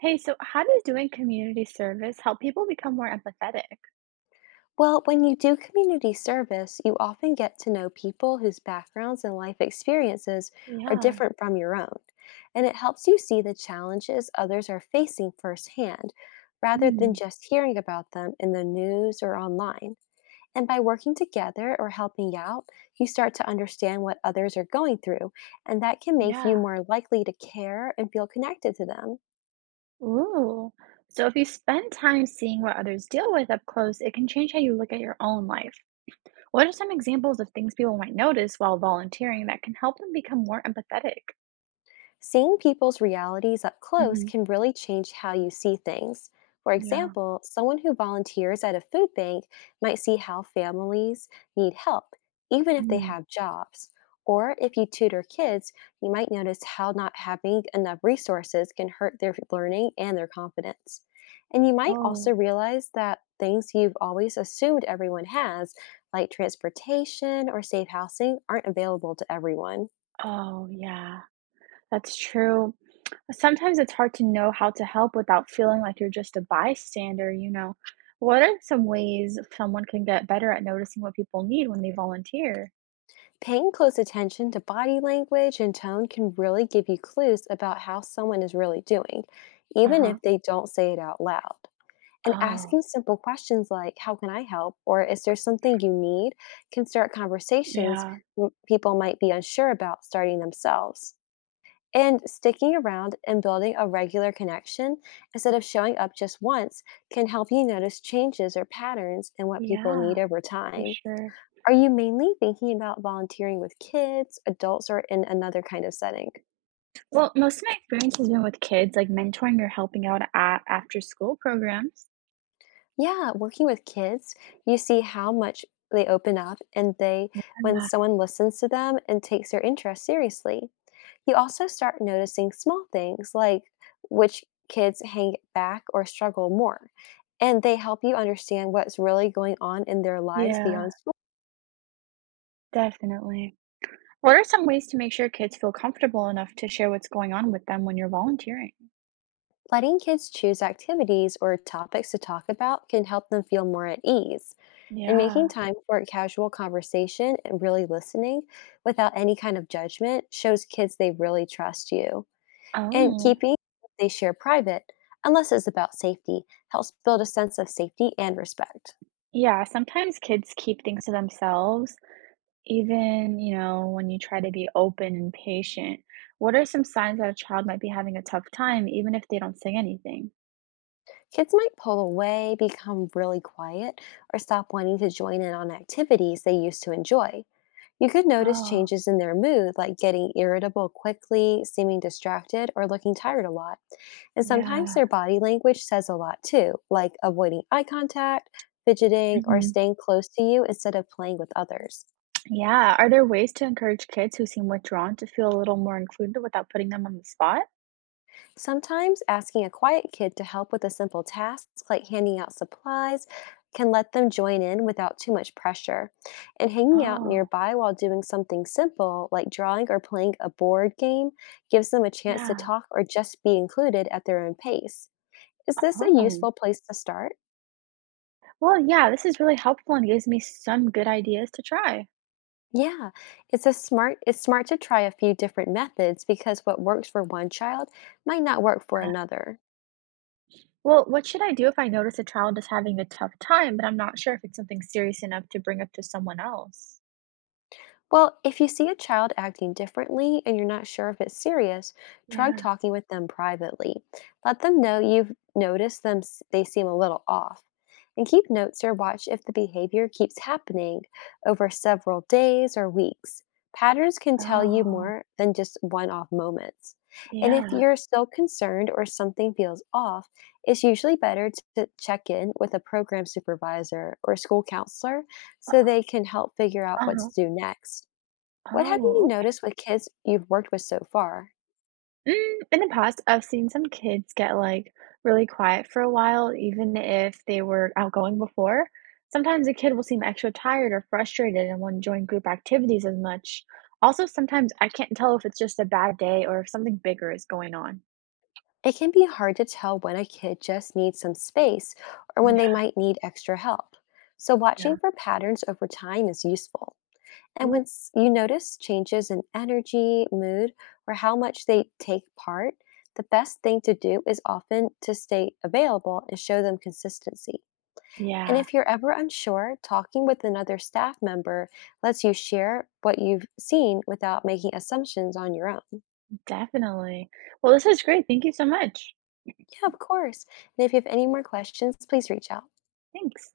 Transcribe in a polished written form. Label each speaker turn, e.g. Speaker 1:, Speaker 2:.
Speaker 1: Hey, so how does doing community service help people become more empathetic?
Speaker 2: Well, when you do community service, you often get to know people whose backgrounds and life experiences are
Speaker 1: Yeah.
Speaker 2: different from your own, and it helps you see the challenges others are facing firsthand rather than
Speaker 1: Mm.
Speaker 2: just hearing about them in the news or online. And by working together or helping out, you start to understand what others are going through, and that can make you
Speaker 1: Yeah.
Speaker 2: more likely to care and feel connected to them.
Speaker 1: Ooh. So if you spend time seeing what others deal with up close, it can change how you look at your own life. What are some examples of things people might notice while volunteering that can help them become more empathetic?
Speaker 2: Seeing people's realities up close
Speaker 1: Hmm.
Speaker 2: can really change how you see things. For
Speaker 1: Yeah.
Speaker 2: example, someone who volunteers at a food bank might see how families need help, even if they
Speaker 1: Mm.
Speaker 2: have jobs. Or if you tutor kids, you might notice how not having enough resources can hurt their learning and their confidence. And you might also
Speaker 1: Oh.
Speaker 2: realize that things you've always assumed everyone has, like transportation or safe housing, aren't available to everyone.
Speaker 1: Oh, oh yeah, that's true. Sometimes it's hard to know how to help without feeling like you're just a bystander. What are some ways someone can get better at noticing what people need when they volunteer?
Speaker 2: Paying close attention to body language and tone can really give you clues about how someone is really doing, even
Speaker 1: Uh-huh.
Speaker 2: if they don't say it out loud. And
Speaker 1: Oh,
Speaker 2: asking simple questions like, "How can I help?" or "Is there something you need?" can start conversations
Speaker 1: yeah.
Speaker 2: people might be unsure about starting themselves. And sticking around and building a regular connection instead of showing up just once can help you notice changes or patterns in what people
Speaker 1: Yeah,
Speaker 2: need over
Speaker 1: for
Speaker 2: time.
Speaker 1: sure.
Speaker 2: Are you mainly thinking about volunteering with kids, adults, or in another kind of setting?
Speaker 1: Yeah. Well, most of my experience has been with kids, like mentoring or helping out at after school programs.
Speaker 2: Yeah, working with kids, you see how much they open up and they when
Speaker 1: Yeah,
Speaker 2: someone listens to them and takes their interest seriously. You also start noticing small things like which kids hang back or struggle more, and they help you understand what's really going on in their lives
Speaker 1: yeah,
Speaker 2: beyond.
Speaker 1: definitely. What are some ways to make sure kids feel comfortable enough to share what's going on with them when you're volunteering?
Speaker 2: Letting kids choose activities or topics to talk about can help them feel more at ease. And making
Speaker 1: Yeah.
Speaker 2: time for casual conversation and really listening without any kind of judgment shows kids they really trust you. And
Speaker 1: Oh.
Speaker 2: keeping what they share private, unless it's about safety, helps build a sense of safety and respect.
Speaker 1: Yeah, sometimes kids keep things to themselves, when you try to be open and patient. What are some signs that a child might be having a tough time, even if they don't say anything?
Speaker 2: Kids might pull away, become really quiet, or stop wanting to join in on activities they used to enjoy. You could notice
Speaker 1: Oh,
Speaker 2: changes in their mood, like getting irritable quickly, seeming distracted, or looking tired a lot. And sometimes
Speaker 1: yeah.
Speaker 2: their body language says a lot too, like avoiding eye contact, fidgeting, or
Speaker 1: Hmm.
Speaker 2: staying close to you instead of playing with others.
Speaker 1: Yeah. Are there ways to encourage kids who seem withdrawn to feel a little more included without putting them on the spot?
Speaker 2: Sometimes asking a quiet kid to help with a simple task, like handing out supplies, can let them join in without too much pressure. And hanging out
Speaker 1: Oh,
Speaker 2: nearby while doing something simple, like drawing or playing a board game, gives them a chance to
Speaker 1: yeah.
Speaker 2: talk or just be included at their own pace. Is this a
Speaker 1: Oh,
Speaker 2: useful place to start?
Speaker 1: well, yeah, this is really helpful and gives me some good ideas to try.
Speaker 2: Yeah, it's smart to try a few different methods because what works for one child might not work for another.
Speaker 1: Well, what should I do if I notice a child is having a tough time, but I'm not sure if it's something serious enough to bring up to someone else?
Speaker 2: Well, if you see a child acting differently and you're not sure if it's serious, try
Speaker 1: Yeah.
Speaker 2: talking with them privately. Let them know you've noticed they seem a little off. And keep notes or watch if the behavior keeps happening over several days or weeks. Patterns can tell you
Speaker 1: Oh,
Speaker 2: more than just one off moments. And if
Speaker 1: yeah.
Speaker 2: you're still concerned or something feels off, it's usually better to check in with a program supervisor or school counselor so they can help figure out what to
Speaker 1: Uh-huh.
Speaker 2: do next. What have you
Speaker 1: Oh, okay.
Speaker 2: noticed with kids you've worked with so far?
Speaker 1: In the past, I've seen some kids get like really quiet for a while, even if they were outgoing before. Sometimes a kid will seem extra tired or frustrated and won't join group activities as much. Also, sometimes I can't tell if it's just a bad day or if something bigger is going on.
Speaker 2: It can be hard to tell when a kid just needs some space or when they
Speaker 1: Yeah,
Speaker 2: might need extra help. So,
Speaker 1: yeah.
Speaker 2: watching for patterns over time is useful. And
Speaker 1: Ooh.
Speaker 2: once you notice changes in energy, mood, or how much they take part, the best thing to do is often to stay available and show them consistency. And
Speaker 1: Yeah.
Speaker 2: if you're ever unsure, talking with another staff member lets you share what you've seen without making assumptions on your own.
Speaker 1: Definitely. Well, this is great. Thank you so much.
Speaker 2: Yeah, of course. And if you have any more questions, please reach out.
Speaker 1: Thanks.